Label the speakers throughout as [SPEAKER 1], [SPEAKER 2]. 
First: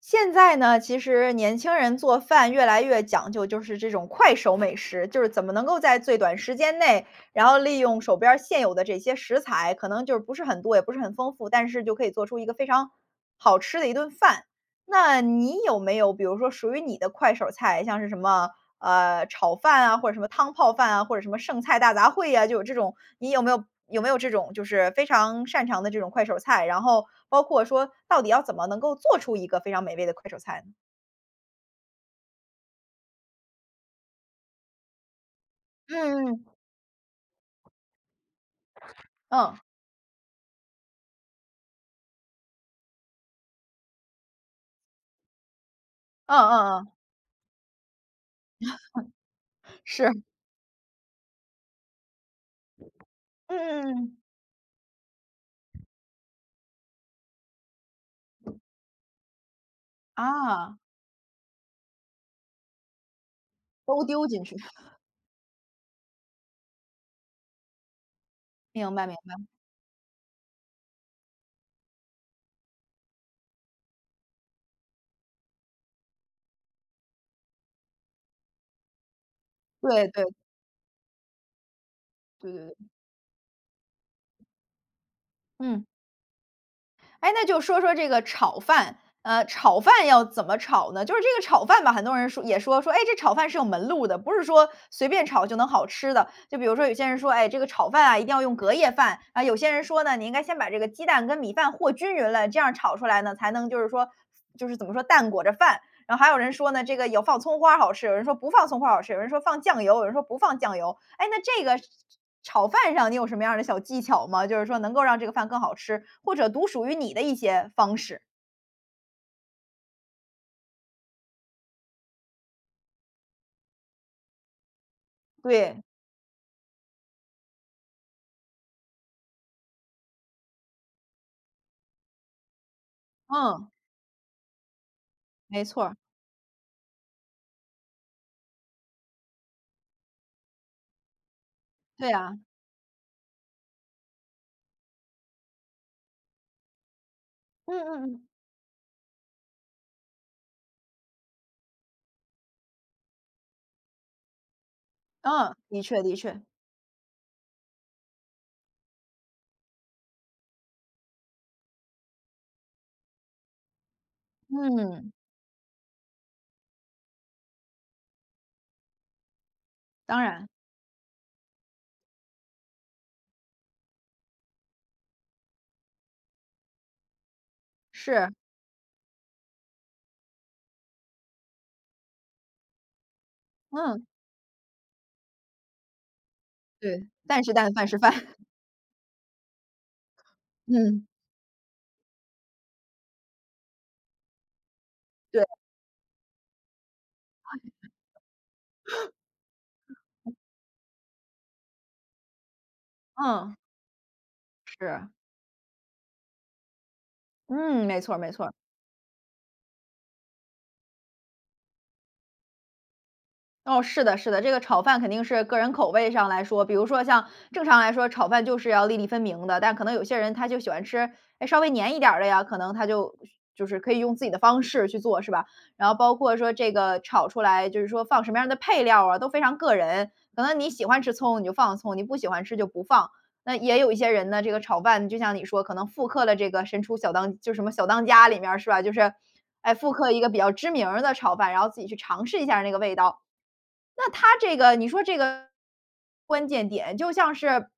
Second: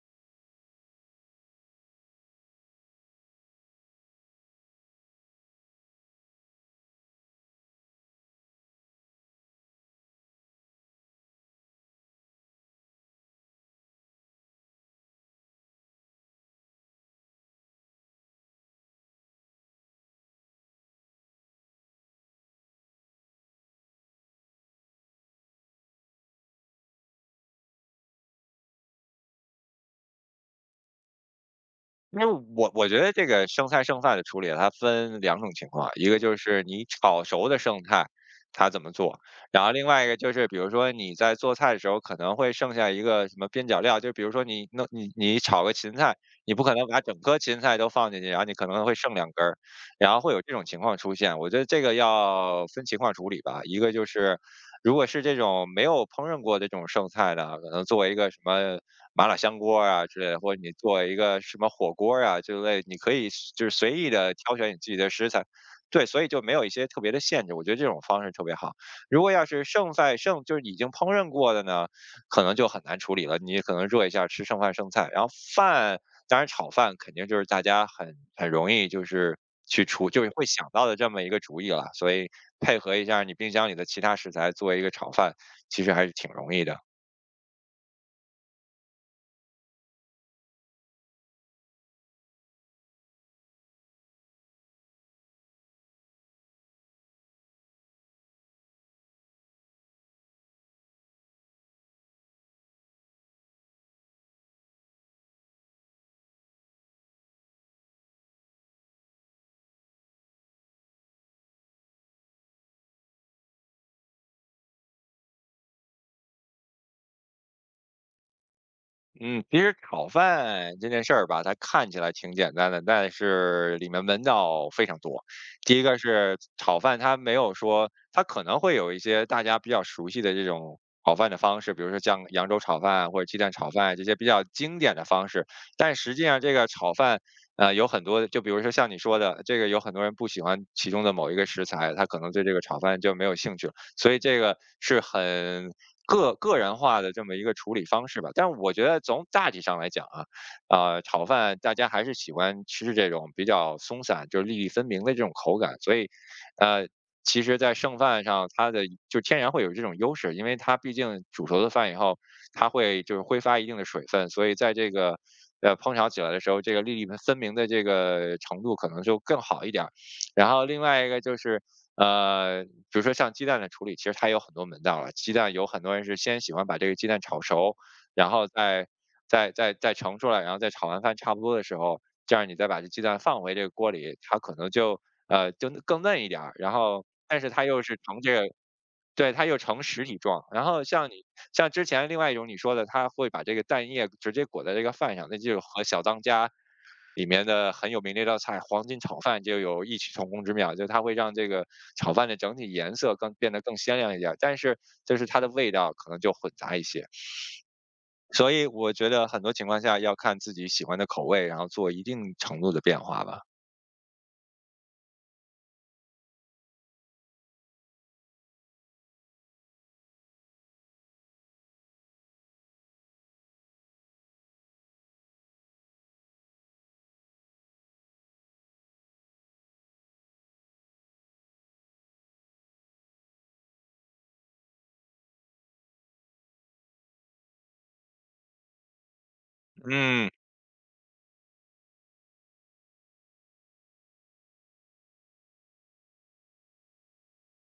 [SPEAKER 1] 现在呢，其实年轻人做饭越来越讲究，就是这种快手美食，就是怎么能够在最短时间内，然后利用手边儿现有的这些食材，可能就是不是很多，也不是很丰富，但是就可以做出一个非常好吃的一顿饭。那你有没有比如说属于你的快手菜，像是什么炒饭啊，或者什么汤泡饭啊，或者什么剩菜大杂烩呀，就有这种你有没有这种就是非常擅长的这种快手菜？然后包括说到底要怎么能够做出一个非常美味的快手菜呢？
[SPEAKER 2] 因为我觉得这个剩菜剩饭的处理，它分两种情况，一个就
[SPEAKER 1] 嗯
[SPEAKER 2] 是你炒熟的剩菜，它怎么做，
[SPEAKER 1] 嗯。
[SPEAKER 2] 然后另外一个就是比如说你在做菜的时候可能会剩下一个什么边角料，就比如说你弄你你炒个芹菜，
[SPEAKER 1] 嗯，嗯
[SPEAKER 2] 你不可
[SPEAKER 1] 嗯
[SPEAKER 2] 能
[SPEAKER 1] 嗯。
[SPEAKER 2] 把整颗芹菜都放进去，然后你可能会剩两根儿。
[SPEAKER 1] 是，
[SPEAKER 2] 然后
[SPEAKER 1] 嗯
[SPEAKER 2] 会有这种情况出现。我觉得这个要分情况处理
[SPEAKER 1] 嗯
[SPEAKER 2] 吧，一个就
[SPEAKER 1] 嗯，
[SPEAKER 2] 是如果是这种没有烹饪过的这种剩菜的，可能作为一个什么麻辣香锅儿啊之类的，或者你
[SPEAKER 1] 啊。
[SPEAKER 2] 做一个什么火锅儿啊之类，你可以就是随
[SPEAKER 1] 都
[SPEAKER 2] 意
[SPEAKER 1] 丢
[SPEAKER 2] 的
[SPEAKER 1] 进
[SPEAKER 2] 挑
[SPEAKER 1] 去。
[SPEAKER 2] 选你 自己的食材。对，所以就没有一些特别的限制，我觉得这种方式特别好。
[SPEAKER 1] 明白明
[SPEAKER 2] 如果要
[SPEAKER 1] 白，
[SPEAKER 2] 是剩菜剩就是已经烹饪过的呢，可能就很难处理了。你可能热一下吃剩饭剩菜，然后饭当然炒饭肯定就是大家很容易就是去
[SPEAKER 1] 对
[SPEAKER 2] 出就
[SPEAKER 1] 对
[SPEAKER 2] 是会想到的这么一个主意了，所以
[SPEAKER 1] 对对
[SPEAKER 2] 配
[SPEAKER 1] 对，
[SPEAKER 2] 合一下你冰箱里的其他食材做一个炒饭，其
[SPEAKER 1] 嗯。
[SPEAKER 2] 实还是挺容易的。
[SPEAKER 1] 哎，那就说说这个炒饭，炒饭要怎么炒呢？就是这个炒饭吧，很多人说也说说哎，这炒饭是有门路的，不是说随便炒就能好吃的。就比如说有些人说，哎，这个炒饭啊一定要用隔夜饭啊，有些人说呢，你应该先把这个鸡蛋跟米饭和均匀了，这样炒出来呢才能就是说，就是怎么说蛋裹着饭。然后还有人说呢，这个有放葱花好吃，有人说不放葱花好吃，有人说放酱油，有人说不放酱油。哎，那这个炒饭上你有什么样的小技巧吗？就是说能够让这个饭更好吃，或者独属于你的一些方式？
[SPEAKER 2] 嗯，其实炒饭这件事儿吧，它看起来挺简单的，但是里面门道非常多。第一
[SPEAKER 1] 对，
[SPEAKER 2] 个是炒饭，它没有说，它可能会有一些大家比较熟悉的这种炒饭的方式，比如说像扬州炒饭或者鸡蛋炒
[SPEAKER 1] 嗯，
[SPEAKER 2] 饭这些比较经典的方式。
[SPEAKER 1] 没错
[SPEAKER 2] 但
[SPEAKER 1] 儿，
[SPEAKER 2] 实际上，这个炒饭，有很多，就比如说像你说的，这个有很多人不喜欢其中的某一个食材，他
[SPEAKER 1] 对
[SPEAKER 2] 可能
[SPEAKER 1] 啊，
[SPEAKER 2] 对这个炒饭就没有兴趣了。所以这个是很个人化的这么一个处
[SPEAKER 1] 嗯
[SPEAKER 2] 理
[SPEAKER 1] 嗯
[SPEAKER 2] 方式
[SPEAKER 1] 嗯，
[SPEAKER 2] 吧。但是我觉得从大体上来讲啊，炒饭大家还是喜欢吃这种比较松散，就是粒粒分明的这种
[SPEAKER 1] 嗯，
[SPEAKER 2] 口感，
[SPEAKER 1] 的
[SPEAKER 2] 所
[SPEAKER 1] 确
[SPEAKER 2] 以，
[SPEAKER 1] 的确，
[SPEAKER 2] 呃。其实，在剩饭上，它的就天然会有这种优势，因为它毕竟煮熟的饭以后，它会就是挥发一定的水分，所以在这
[SPEAKER 1] 嗯，
[SPEAKER 2] 个烹调起来的时候，这个粒粒分明的这个程度可能就更好一点儿。
[SPEAKER 1] 当
[SPEAKER 2] 然
[SPEAKER 1] 然
[SPEAKER 2] 后另外一个就是比如说像鸡蛋的处理，其实它有很多门道了。鸡蛋有很多人是先喜欢把这个鸡蛋炒熟，然
[SPEAKER 1] 是，
[SPEAKER 2] 后再盛出来，然后再炒完饭差不多的时候，这样你再把这鸡蛋放回这个锅
[SPEAKER 1] 嗯，
[SPEAKER 2] 里，它可能就就更嫩一点儿。然后，
[SPEAKER 1] 对，
[SPEAKER 2] 但
[SPEAKER 1] 蛋
[SPEAKER 2] 是
[SPEAKER 1] 是
[SPEAKER 2] 它
[SPEAKER 1] 蛋，
[SPEAKER 2] 又
[SPEAKER 1] 饭
[SPEAKER 2] 是
[SPEAKER 1] 是饭，
[SPEAKER 2] 呈这 个，对，它又成实体状。然后
[SPEAKER 1] 嗯，
[SPEAKER 2] 像你像之前另外一种你说的，它会把这个蛋液直接裹在这个饭上，那
[SPEAKER 1] 对，
[SPEAKER 2] 就是和小当家里面的很有名的一道菜黄金炒饭就有异曲同工之妙，就它会让这个炒饭的整体颜色更变
[SPEAKER 1] 嗯，
[SPEAKER 2] 得更鲜亮一点，但是
[SPEAKER 1] 是，
[SPEAKER 2] 就是它的味道可能就混杂一些。
[SPEAKER 1] 嗯，没错儿没错
[SPEAKER 2] 所
[SPEAKER 1] 儿。
[SPEAKER 2] 以我觉得很多情况下要看自己喜欢的口味，然后做一定程度的变化吧。
[SPEAKER 1] 哦，是的，是的，这个炒饭肯定是个人口味上来说，比如说像正常来说，炒饭就是要粒粒分明的，但可能有些人他就喜欢吃，哎，稍微黏一点儿的呀，可能他就就是可以用自己的方式去做，是吧？然后包括说这个炒出来，就是说放什么样的配料啊，都非常个人。可能你喜欢吃葱，你就放葱；你不喜欢吃就不放。那也有一些人呢，这个炒饭就像你说，可能复刻了这个《神厨小当》就什么小当家里面儿是吧？就是，哎，复刻一
[SPEAKER 2] 嗯。
[SPEAKER 1] 个比较知名儿的炒饭，然后自己去尝试一下那个味道。那他这个你说这个关键点就像是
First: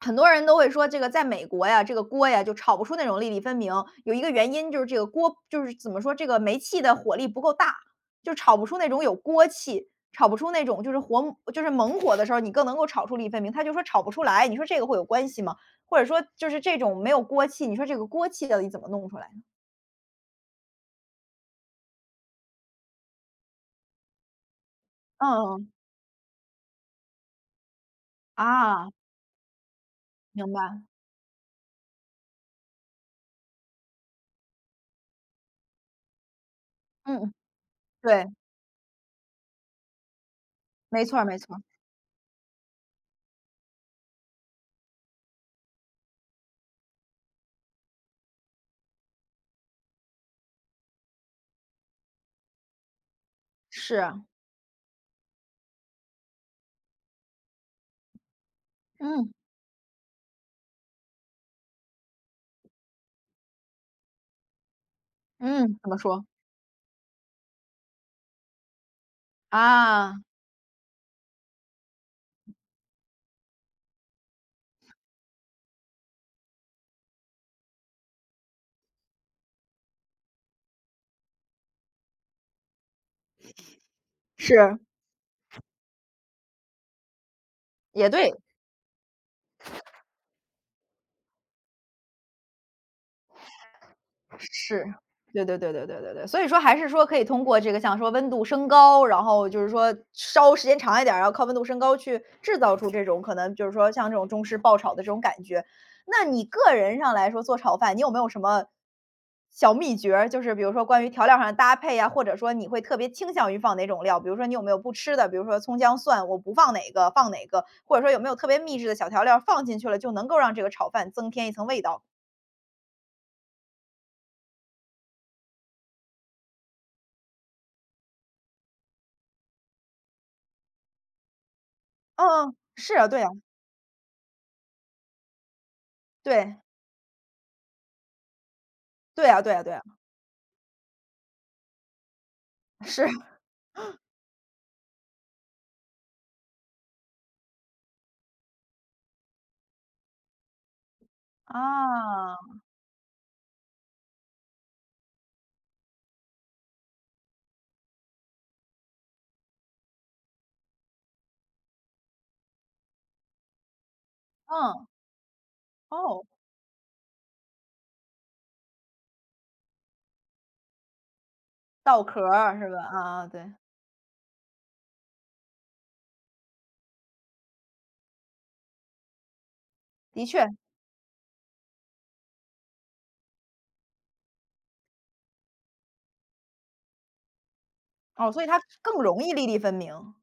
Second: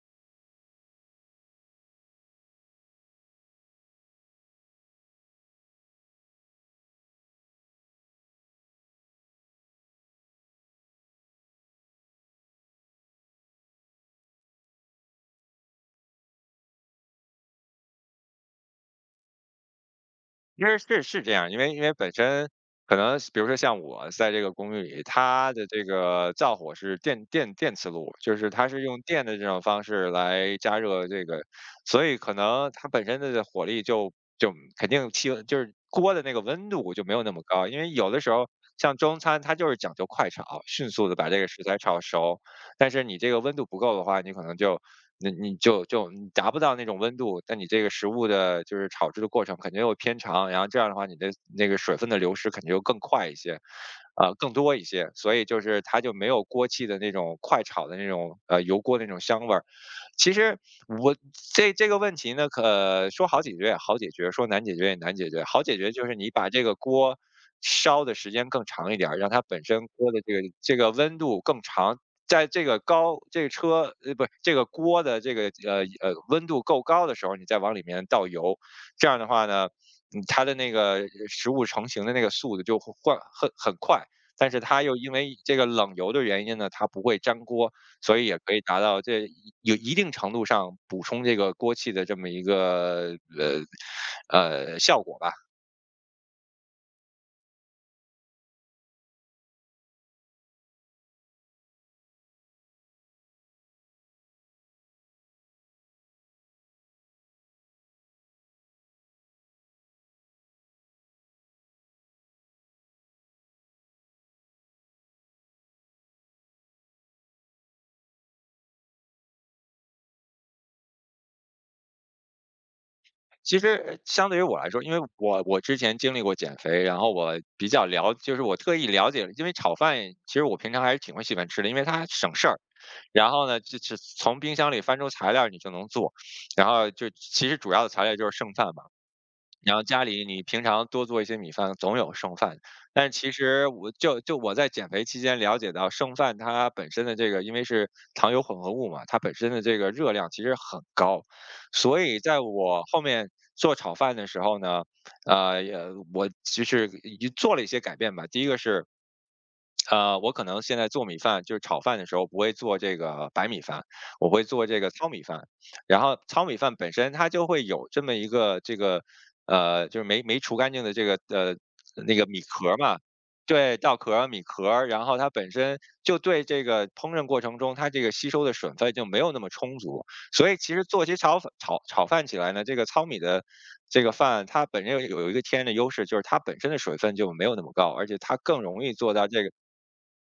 [SPEAKER 1] 很多人都会说这个在美国呀，这个锅呀就炒不出那种粒粒分明。有一个原因就是这个锅就是怎么说，这个煤气的火力不够大，就炒不出那种有锅气，炒不出那种就是火就是猛火的时候，你更能够炒出粒粒分明。他就说炒不出来，你说这个会有关系吗？或者说就是这种没有锅气，你说这个锅气到底怎么弄出来？
[SPEAKER 2] 因为是这样，因为本身可能比如说像我在这个公寓里，它的
[SPEAKER 1] 嗯，
[SPEAKER 2] 这个灶火是电磁炉，就是它是
[SPEAKER 1] 啊，
[SPEAKER 2] 用电的这种方式
[SPEAKER 1] 明
[SPEAKER 2] 来
[SPEAKER 1] 白，
[SPEAKER 2] 加热这个，所以可能它本身的火力就肯定气温就是锅的那个温度就没有那
[SPEAKER 1] 嗯，
[SPEAKER 2] 么高，因为有的
[SPEAKER 1] 对，
[SPEAKER 2] 时候像中餐它就是讲究快炒，迅
[SPEAKER 1] 没
[SPEAKER 2] 速的
[SPEAKER 1] 错儿
[SPEAKER 2] 把
[SPEAKER 1] 没
[SPEAKER 2] 这个
[SPEAKER 1] 错
[SPEAKER 2] 食
[SPEAKER 1] 儿，
[SPEAKER 2] 材炒熟，但是你这个温度不够的话，你可能就那你就你达不到那种温度，那你这个食物的就是炒制的过程肯定又偏长，然后这样的话，你的那个水分的流失肯定就更快一些，
[SPEAKER 1] 是啊，
[SPEAKER 2] 更多一些，所以就是它就没有锅气的那种快炒的那种油锅的那种
[SPEAKER 1] 嗯。
[SPEAKER 2] 香味儿。其实我这这个问题呢，可说好解决也好解决，说难解决也难解决。好解
[SPEAKER 1] 嗯，怎
[SPEAKER 2] 决
[SPEAKER 1] 么
[SPEAKER 2] 就是
[SPEAKER 1] 说？
[SPEAKER 2] 你把这个锅烧的时间更长一点儿，让它本身锅的
[SPEAKER 1] 啊，
[SPEAKER 2] 这个这个温度更长，在这个高这个不是这个锅的这个温度够高的时候，你再往里面倒油，这样的话呢，嗯它的那个食物成型的那个速度就会换很快，但是
[SPEAKER 1] 是。
[SPEAKER 2] 它又因为这个冷油的原因呢，它不会粘锅，
[SPEAKER 1] 也
[SPEAKER 2] 所以
[SPEAKER 1] 对。
[SPEAKER 2] 也可以达到这一有一定程度上补充这个锅气的这么一个
[SPEAKER 1] 是，
[SPEAKER 2] 效果吧。
[SPEAKER 1] 对对对对对对对，所以说还是说可以通过这个像说温度升高，然后就是说烧时间长一点儿，然后靠温度升高去制造出这种可能就是说像这种中式爆炒的这种感觉。那你个人上来说做炒饭，你有没有什么小秘诀儿？就是比如说关于调料上的搭配呀，或者说你会特别倾向于放哪种料？比如说你有没有不吃的，比如说葱姜蒜，我不放哪个放哪个，或者说有没有特别秘制的小调料儿放进去了，就能够让这个炒饭增添一层味道？
[SPEAKER 2] 其实相对于我来说，因为我之前经历过减肥，然后我比较了，就是我特意了解了，因为炒饭其实我平常还是挺会喜欢吃的，因为它省事
[SPEAKER 1] 嗯嗯，
[SPEAKER 2] 儿。
[SPEAKER 1] 是啊，对
[SPEAKER 2] 然
[SPEAKER 1] 啊，
[SPEAKER 2] 后呢，就是从冰箱里翻出材料你就能做，
[SPEAKER 1] 对。
[SPEAKER 2] 然后就其实主要的材料就是剩饭嘛。
[SPEAKER 1] 对啊对啊对
[SPEAKER 2] 然后
[SPEAKER 1] 啊，
[SPEAKER 2] 家里你平常多做一些米饭，总有剩饭。
[SPEAKER 1] 是，
[SPEAKER 2] 但其实我我在减肥期间了解到，剩饭它本身的这个，因为是糖油混合物嘛，它本身的这个热量其实很高，所以
[SPEAKER 1] 啊
[SPEAKER 2] 在 我后面做炒饭的时候呢，也我其实也做了一些改变吧。第一个是我可能现在做米饭，就是炒饭的时候不会做这个白米饭，我会做这
[SPEAKER 1] 嗯，
[SPEAKER 2] 个糙米饭。然后
[SPEAKER 1] 哦，
[SPEAKER 2] 糙米饭本身它就会有这么一个这个，就是没除干净的这个
[SPEAKER 1] 稻
[SPEAKER 2] 那
[SPEAKER 1] 壳
[SPEAKER 2] 个米
[SPEAKER 1] 儿
[SPEAKER 2] 壳
[SPEAKER 1] 是
[SPEAKER 2] 儿
[SPEAKER 1] 吧？
[SPEAKER 2] 嘛，
[SPEAKER 1] 啊啊对，
[SPEAKER 2] 对，稻壳儿、米壳儿，然后它本身就对这个烹饪过程中它这个吸收的水分就没有那么充足，
[SPEAKER 1] 的确，
[SPEAKER 2] 所以其实做起炒粉炒炒饭起来呢，这个糙米的。这个饭它本身有一个天然的优势，就是它本身的水分就没有那么高，而且
[SPEAKER 1] 哦，
[SPEAKER 2] 它
[SPEAKER 1] 所以它
[SPEAKER 2] 更容易
[SPEAKER 1] 更
[SPEAKER 2] 做
[SPEAKER 1] 容
[SPEAKER 2] 到
[SPEAKER 1] 易
[SPEAKER 2] 这
[SPEAKER 1] 粒
[SPEAKER 2] 个
[SPEAKER 1] 粒分明，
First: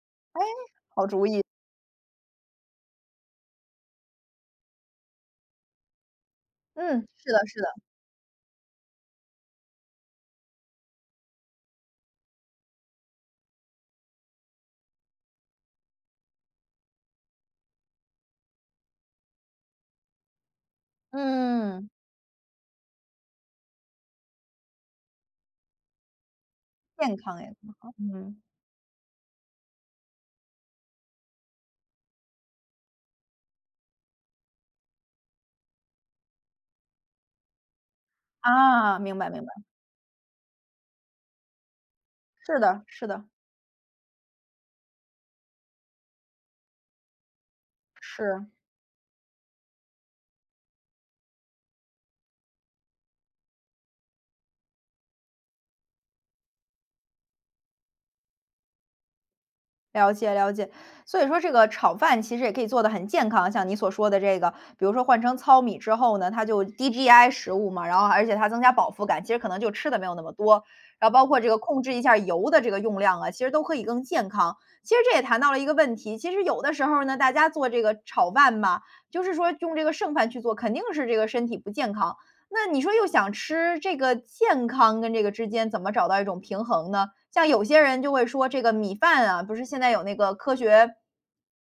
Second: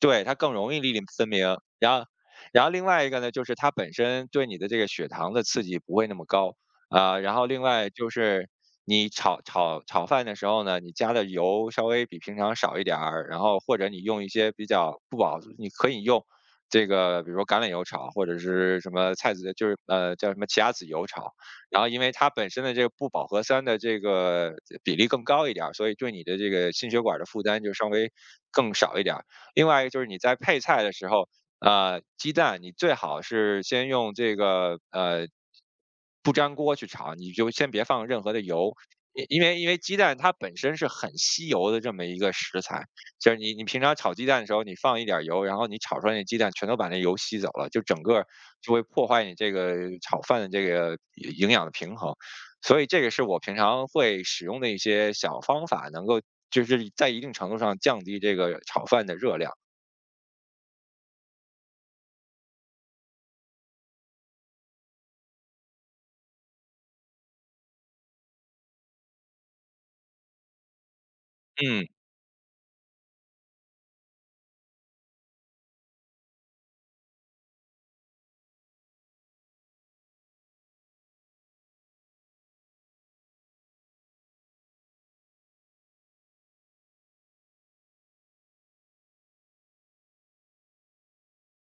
[SPEAKER 2] 对，它更容易粒粒
[SPEAKER 1] 好主
[SPEAKER 2] 分
[SPEAKER 1] 意。
[SPEAKER 2] 明。然后，然后另外一个呢，就是它本身对你的这个血糖的刺激不会那么高
[SPEAKER 1] 嗯，
[SPEAKER 2] 啊、
[SPEAKER 1] 是
[SPEAKER 2] 然后
[SPEAKER 1] 的是
[SPEAKER 2] 另
[SPEAKER 1] 的，
[SPEAKER 2] 外就是你炒饭的时候呢，你加的油稍微比平常少一点儿，然后或者你用一些比较不饱，你可以用这个，比如说橄榄油炒，或者是什么菜籽，就是叫什么奇亚籽油炒。然后
[SPEAKER 1] 嗯，
[SPEAKER 2] 因为它本身的这个不饱和酸的这个比例更高一点儿，所以对你的这个心血
[SPEAKER 1] 健
[SPEAKER 2] 管的
[SPEAKER 1] 康
[SPEAKER 2] 负
[SPEAKER 1] 也
[SPEAKER 2] 担就
[SPEAKER 1] 更
[SPEAKER 2] 稍
[SPEAKER 1] 好，
[SPEAKER 2] 微
[SPEAKER 1] 嗯，
[SPEAKER 2] 更少一点儿。另外一个就是你在配菜的时候，鸡蛋你最好是先用这个不粘锅去炒，你就先别放任何的油。
[SPEAKER 1] 啊，明
[SPEAKER 2] 因
[SPEAKER 1] 白
[SPEAKER 2] 因
[SPEAKER 1] 明白，
[SPEAKER 2] 为因为鸡蛋它本身是很吸油的这么一个
[SPEAKER 1] 是
[SPEAKER 2] 食材，
[SPEAKER 1] 的是的，
[SPEAKER 2] 就是你平常炒鸡蛋的时候，你放一点儿油，然后你炒出来那鸡蛋全都把那油吸走了，就整个
[SPEAKER 1] 是。
[SPEAKER 2] 就会破坏你这个炒饭的这个营养的平衡。所以这个是我平常会使用的一些小方法，能够就是在一定程度上降低这个炒饭的热量。
[SPEAKER 1] 了解了解，所以说这个炒饭其实也可以做得很健康，像你所说的这个，比如说换成糙米之后呢，它就低 GI 食物嘛，然后而且它增加饱腹感，其实可能就吃的没有那么多，然后包括这个控
[SPEAKER 2] 嗯
[SPEAKER 1] 制一下油的这个用量啊，其实都可以更健康。其实这也谈到了一个问题，其实有的时候呢，大家做这个炒饭嘛，就是说用这个剩饭去做，肯定是这个身体不健康。那你说又想吃这个健康跟这个之间怎么找到一种平衡呢？像有些人就会说这个米饭啊，不是现在有那个科学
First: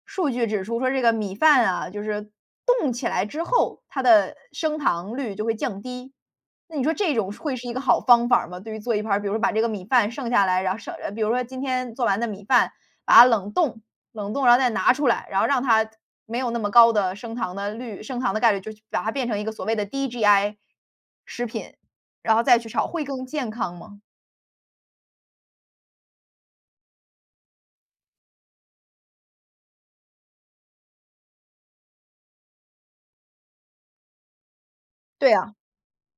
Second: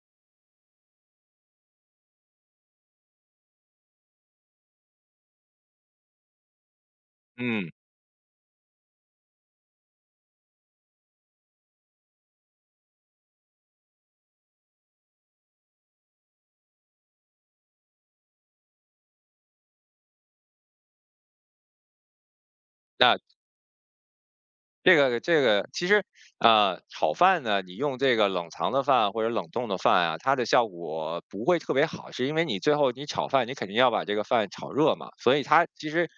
[SPEAKER 1] 数据指出说这个米饭啊，就是冻起来之后，它的升糖率就会降低。那你说这种会是
[SPEAKER 2] 嗯，
[SPEAKER 1] 一个好方法吗？对于做一盘儿，比如说把这个米饭剩下来，然后剩比如说今天做完的米饭，把它冷冻，冷冻然后再拿出来，然后让它没有那么高的升糖的率，升糖的概率，就把它变成一个所谓的低 GI 食品，然后再去炒，会更
[SPEAKER 2] 那
[SPEAKER 1] 健康吗？
[SPEAKER 2] 这个其实炒饭呢，你用这个冷藏的饭或者冷冻的饭啊，它的效果不会特别好，是因为你最后你炒饭，你肯定要把这个饭炒热嘛，
[SPEAKER 1] 对
[SPEAKER 2] 所以
[SPEAKER 1] 啊，
[SPEAKER 2] 它其实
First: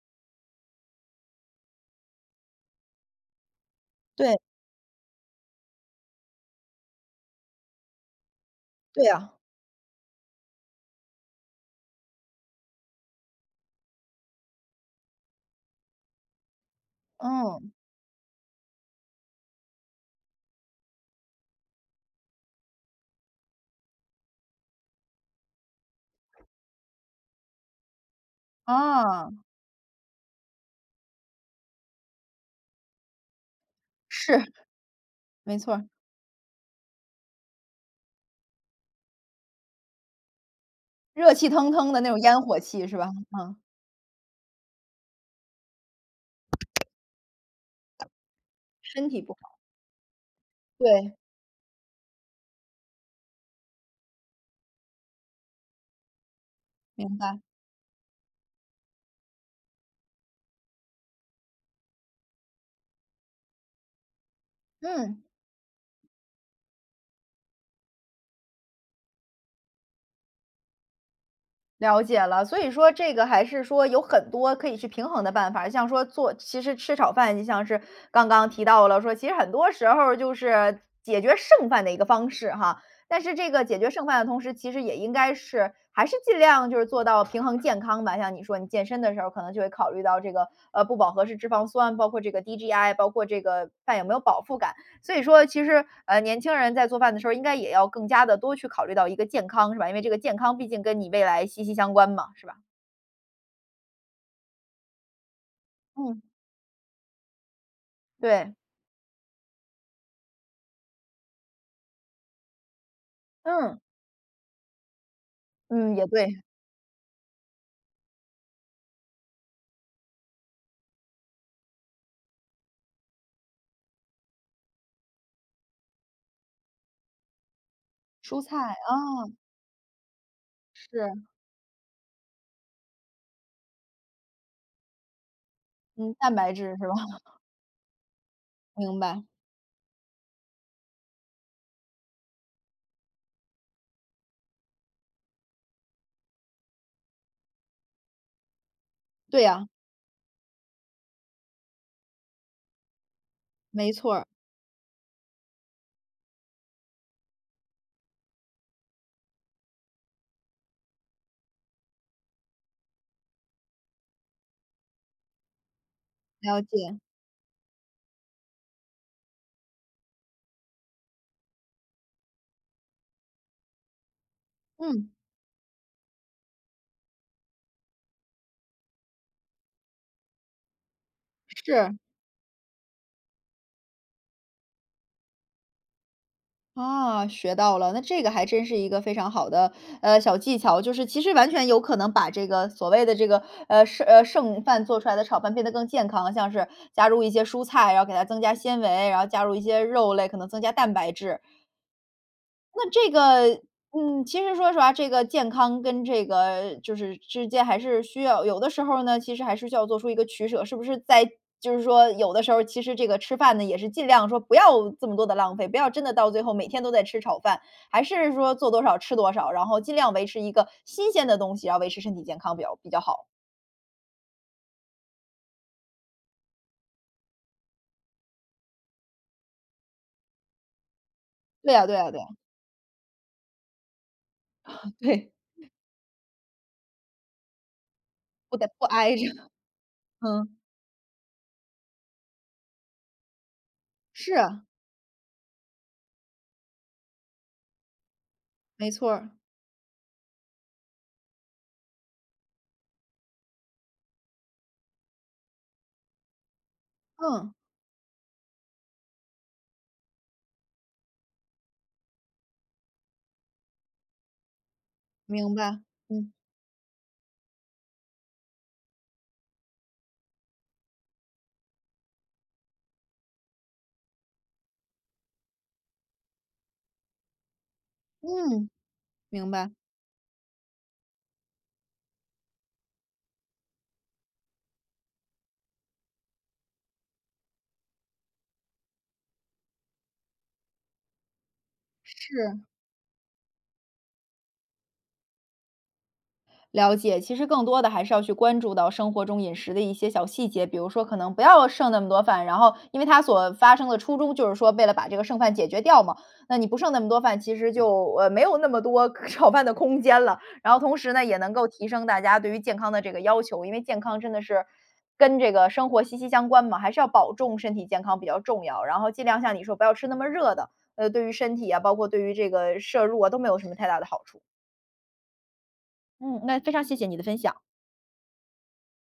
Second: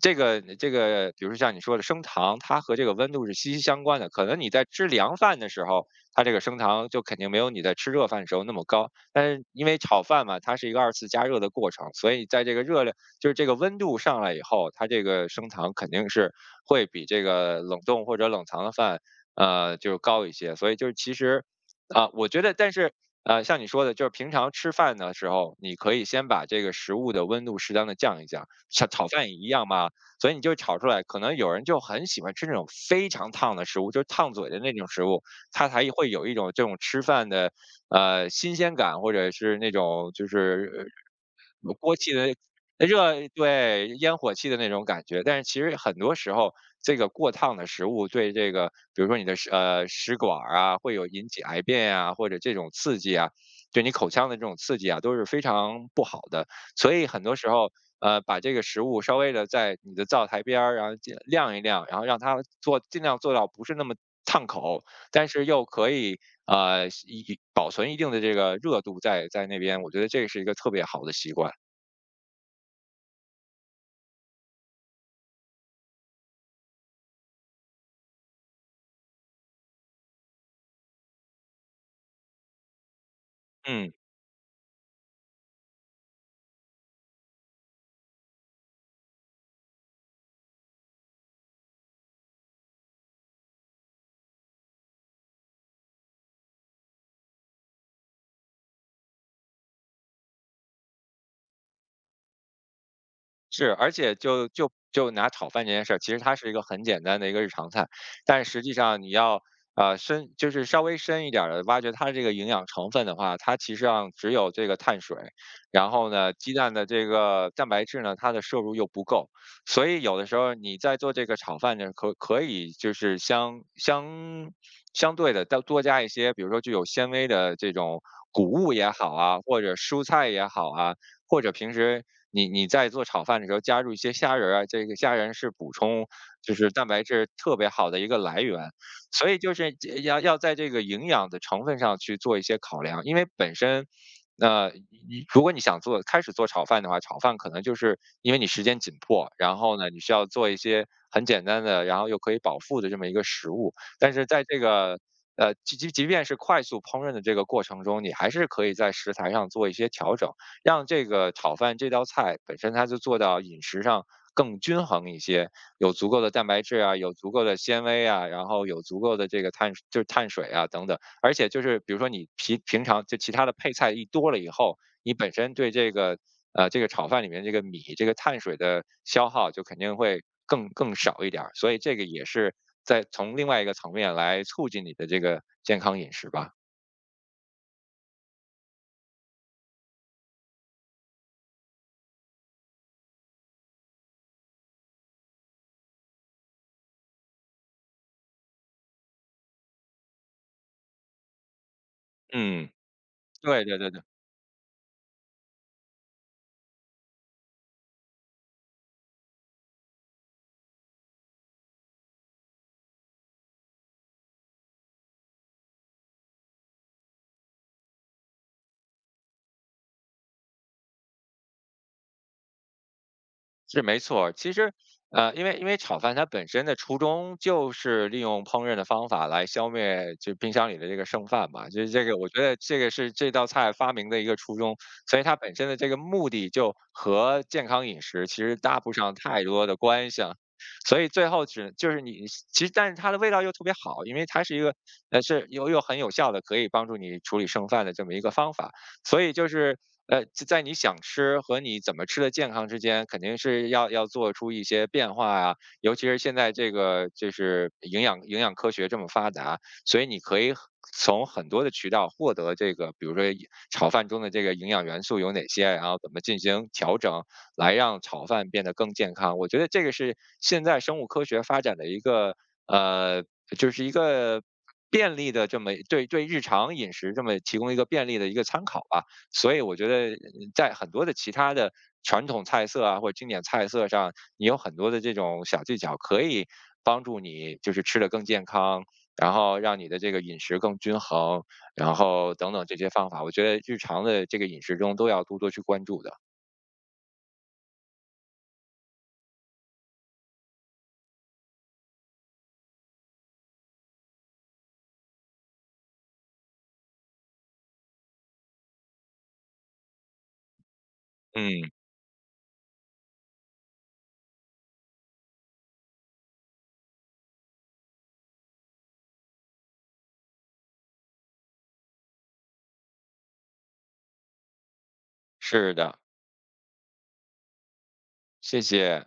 [SPEAKER 2] 这个，比如说像你说的升糖，它和这个温度是息息相关的。可
[SPEAKER 1] 对。
[SPEAKER 2] 能你在吃凉饭的时候，它这个升糖就肯定没有你在吃热饭的时候那么高，
[SPEAKER 1] 对
[SPEAKER 2] 但
[SPEAKER 1] 呀，
[SPEAKER 2] 是因为炒饭嘛，它是一个二次加热的过程，所以在这个热量。就是这个温度上来以后，它这个升糖肯定是会比这个
[SPEAKER 1] 嗯，
[SPEAKER 2] 冷冻或者冷藏的饭，就是高一些。所以就是其实，啊、我觉得，但是像你说的，就是平常吃饭的时候，你可以先把这个食物的温度适当的降一降，像炒饭
[SPEAKER 1] 啊，
[SPEAKER 2] 也一样嘛。所以你就炒出来，可能有人就很喜欢吃那种非常烫的食物，就是烫
[SPEAKER 1] 是，
[SPEAKER 2] 嘴的那种食物，
[SPEAKER 1] 没
[SPEAKER 2] 它
[SPEAKER 1] 错
[SPEAKER 2] 才
[SPEAKER 1] 儿，
[SPEAKER 2] 会有一种这种吃饭的新鲜感，或者是那种就是
[SPEAKER 1] 热气
[SPEAKER 2] 有
[SPEAKER 1] 腾腾
[SPEAKER 2] 锅
[SPEAKER 1] 的那
[SPEAKER 2] 气
[SPEAKER 1] 种
[SPEAKER 2] 的
[SPEAKER 1] 烟火气是吧？
[SPEAKER 2] 热
[SPEAKER 1] 嗯，
[SPEAKER 2] 对，烟火气的那种感觉。但是其实很多时候，这个过烫的食物对这个比如
[SPEAKER 1] 身
[SPEAKER 2] 说
[SPEAKER 1] 体
[SPEAKER 2] 你
[SPEAKER 1] 不
[SPEAKER 2] 的食
[SPEAKER 1] 好，
[SPEAKER 2] 食管儿啊，会有
[SPEAKER 1] 对，
[SPEAKER 2] 引起癌变呀，或者这种刺激啊，对你口腔的这种刺激啊，都是非常不好的。所以
[SPEAKER 1] 明
[SPEAKER 2] 很多
[SPEAKER 1] 白，
[SPEAKER 2] 时候，把这个食物稍微的在你的灶台边儿，然后尽晾一晾，然后让它做尽量做到不是那么烫口，
[SPEAKER 1] 嗯。
[SPEAKER 2] 但是又可以，一保存一定的这个热度在那边，我觉得这个是一个特别好的习惯。
[SPEAKER 1] 了解了，所以说这个还是说有很多可以去平衡的办法，像说做，其实吃炒饭，就像是刚刚提到了说，其实很多时候儿就是解决剩饭的一个方式哈。但是这个解决
[SPEAKER 2] 嗯，
[SPEAKER 1] 剩饭的同时，其实也应该是还是尽量就是做到平衡健康吧。像你说你健身的时候，可能就会考虑到这个不饱和式脂肪酸，包括这个 DGI,包括这个饭有没有饱腹感。所以说，其实,年轻人在做饭的时候，应该也要更加的多去考虑到一个健康，是吧？因为这个健康毕竟跟你未来息息相关嘛，是吧？
[SPEAKER 2] 是，而且就拿炒饭这件事儿，其实
[SPEAKER 1] 嗯，
[SPEAKER 2] 它是一个很简单的一个日常菜，但
[SPEAKER 1] 对，
[SPEAKER 2] 实际上你要深，就是稍微深一点儿的挖掘它的这个营养成分的话，它其
[SPEAKER 1] 嗯，
[SPEAKER 2] 实上只有这个碳水，然
[SPEAKER 1] 嗯，也
[SPEAKER 2] 后呢，
[SPEAKER 1] 对，
[SPEAKER 2] 鸡蛋的这个蛋白质呢，它的摄入又不够，所以有的时候你在做这个炒饭呢，可以就是相对的再多加一些，比如说具有纤维的这种
[SPEAKER 1] 蔬
[SPEAKER 2] 谷
[SPEAKER 1] 菜，
[SPEAKER 2] 物也好
[SPEAKER 1] 啊，
[SPEAKER 2] 啊，或者蔬菜也好啊。
[SPEAKER 1] 是，
[SPEAKER 2] 或者平时你在做炒饭的时候加入一些虾仁儿啊，这个虾仁是补充
[SPEAKER 1] 嗯，蛋白
[SPEAKER 2] 就是
[SPEAKER 1] 质
[SPEAKER 2] 蛋
[SPEAKER 1] 是吧？
[SPEAKER 2] 白质 特别好的一个来源，
[SPEAKER 1] 明白，
[SPEAKER 2] 所以就是这要在这个营养的成分上去做一些考量，因为本身。那你如果你想做开始做炒饭的话，炒饭可能就是因为你时间紧迫，
[SPEAKER 1] 对
[SPEAKER 2] 然
[SPEAKER 1] 呀，
[SPEAKER 2] 后呢，你需要做一些很简单的，然后又可以饱腹的这么一个食物。
[SPEAKER 1] 没
[SPEAKER 2] 但
[SPEAKER 1] 错
[SPEAKER 2] 是
[SPEAKER 1] 儿，
[SPEAKER 2] 在这个即便是快速烹饪的这个过程中，你还是可以在食材上做一些调整。让这个炒饭这道菜本身它就做到饮食上更均衡一些，有足够的蛋白
[SPEAKER 1] 了
[SPEAKER 2] 质啊，
[SPEAKER 1] 解，
[SPEAKER 2] 有足够的纤维啊，然后有足够的这个碳就是碳水啊等等。而且就是比如说你平常就其他的配菜一多了以后，
[SPEAKER 1] 嗯，
[SPEAKER 2] 你本身对这个这个炒饭里面这个米这个碳水的消耗就肯定会更少一点儿，所以这
[SPEAKER 1] 是。
[SPEAKER 2] 个也是在从另外一个层面来促进你的这个健康饮食吧。
[SPEAKER 1] 啊，学到了，那这个还真是一个非常好的，小技巧，就是其实完全有可能把这个所谓的这个，剩饭做出来的炒饭变得更健康，像是加入一些蔬菜，然后给它增加纤维，然后加入一些肉类，可能增加蛋白质。
[SPEAKER 2] 嗯，
[SPEAKER 1] 那这个，
[SPEAKER 2] 对对对对。
[SPEAKER 1] 嗯，其实说实话，这个健康跟这个就是之间还是需要有的时候呢，其实还是需要做出一个取舍，是不是在就是说有的时候，其实这个吃饭呢，也是尽量说不要这么多的浪费，不要真的到最后每天都在吃炒饭，还是说做多少吃多少，然后尽量维持一个新鲜的东西，然后维持身体健康比较好。
[SPEAKER 2] 是没错儿其实，因为炒饭它本身的初衷就是利用烹饪的方法来消灭就冰箱里的这个剩饭嘛，
[SPEAKER 1] 对
[SPEAKER 2] 就
[SPEAKER 1] 呀，
[SPEAKER 2] 是
[SPEAKER 1] 对
[SPEAKER 2] 这
[SPEAKER 1] 呀，
[SPEAKER 2] 个
[SPEAKER 1] 对呀，
[SPEAKER 2] 我觉得这个是这道菜发明的一个初衷，所以
[SPEAKER 1] 对，
[SPEAKER 2] 它本身的这个目的就和健康饮食其实
[SPEAKER 1] 不得
[SPEAKER 2] 搭
[SPEAKER 1] 不
[SPEAKER 2] 不上
[SPEAKER 1] 挨着，
[SPEAKER 2] 太多的关系了。
[SPEAKER 1] 嗯，
[SPEAKER 2] 所以最后只就是你其实，但是它的味道又特别好，因为
[SPEAKER 1] 是
[SPEAKER 2] 它是一
[SPEAKER 1] 啊
[SPEAKER 2] 个，是又很有效的，可以帮助你处理剩饭的这么一个方法。
[SPEAKER 1] 没错
[SPEAKER 2] 所
[SPEAKER 1] 儿，
[SPEAKER 2] 以就是就在你想吃和你怎么吃的健康之间，肯定是要做出一些变化啊。尤其是现在这个就
[SPEAKER 1] 嗯，
[SPEAKER 2] 是营养科学这么发达，所以你可以从很多的渠道获得这个，比如说一炒饭中的这个营养元素有哪
[SPEAKER 1] 明
[SPEAKER 2] 些，
[SPEAKER 1] 白，
[SPEAKER 2] 然后怎么
[SPEAKER 1] 嗯
[SPEAKER 2] 进行调整，来让炒饭变得更健康。我觉得这个是现在生物科学发展的一个呃，就是一个便利的这么对日常饮食这么提供一个便利的一个参
[SPEAKER 1] 嗯，
[SPEAKER 2] 考吧。
[SPEAKER 1] 明
[SPEAKER 2] 所以
[SPEAKER 1] 白，
[SPEAKER 2] 我觉得在很多的其他的传统菜色啊，或者经典菜色上，你有很多的这种小技巧可以帮助你就是吃的更健康，然后让你的这个饮食更均衡，然后等
[SPEAKER 1] 是。
[SPEAKER 2] 等这些方法，我觉得日常的这个饮食中都要多多去关注的。
[SPEAKER 1] 了解，其实更多的还是要去关注到生活中饮食的一些小细节，比如说可能不要剩那么多饭，然后因为它所发生的初衷就是说为了把这个剩饭解决掉嘛，那你不剩那么多饭，其实就没有那么多 可炒饭的空间了。然后同时呢，也能够
[SPEAKER 2] 嗯，
[SPEAKER 1] 提升大家对于健康的这个要求，因为健康真的是跟这个生活息息相关嘛，还是要保重身体健康比较重要。然后尽量像你说，不要吃那么热的，对于身体啊，包括对于这个摄入啊，都没有什么太大的好处。
[SPEAKER 2] 是的，
[SPEAKER 1] 嗯，那非常谢谢你的分享。
[SPEAKER 2] 谢谢。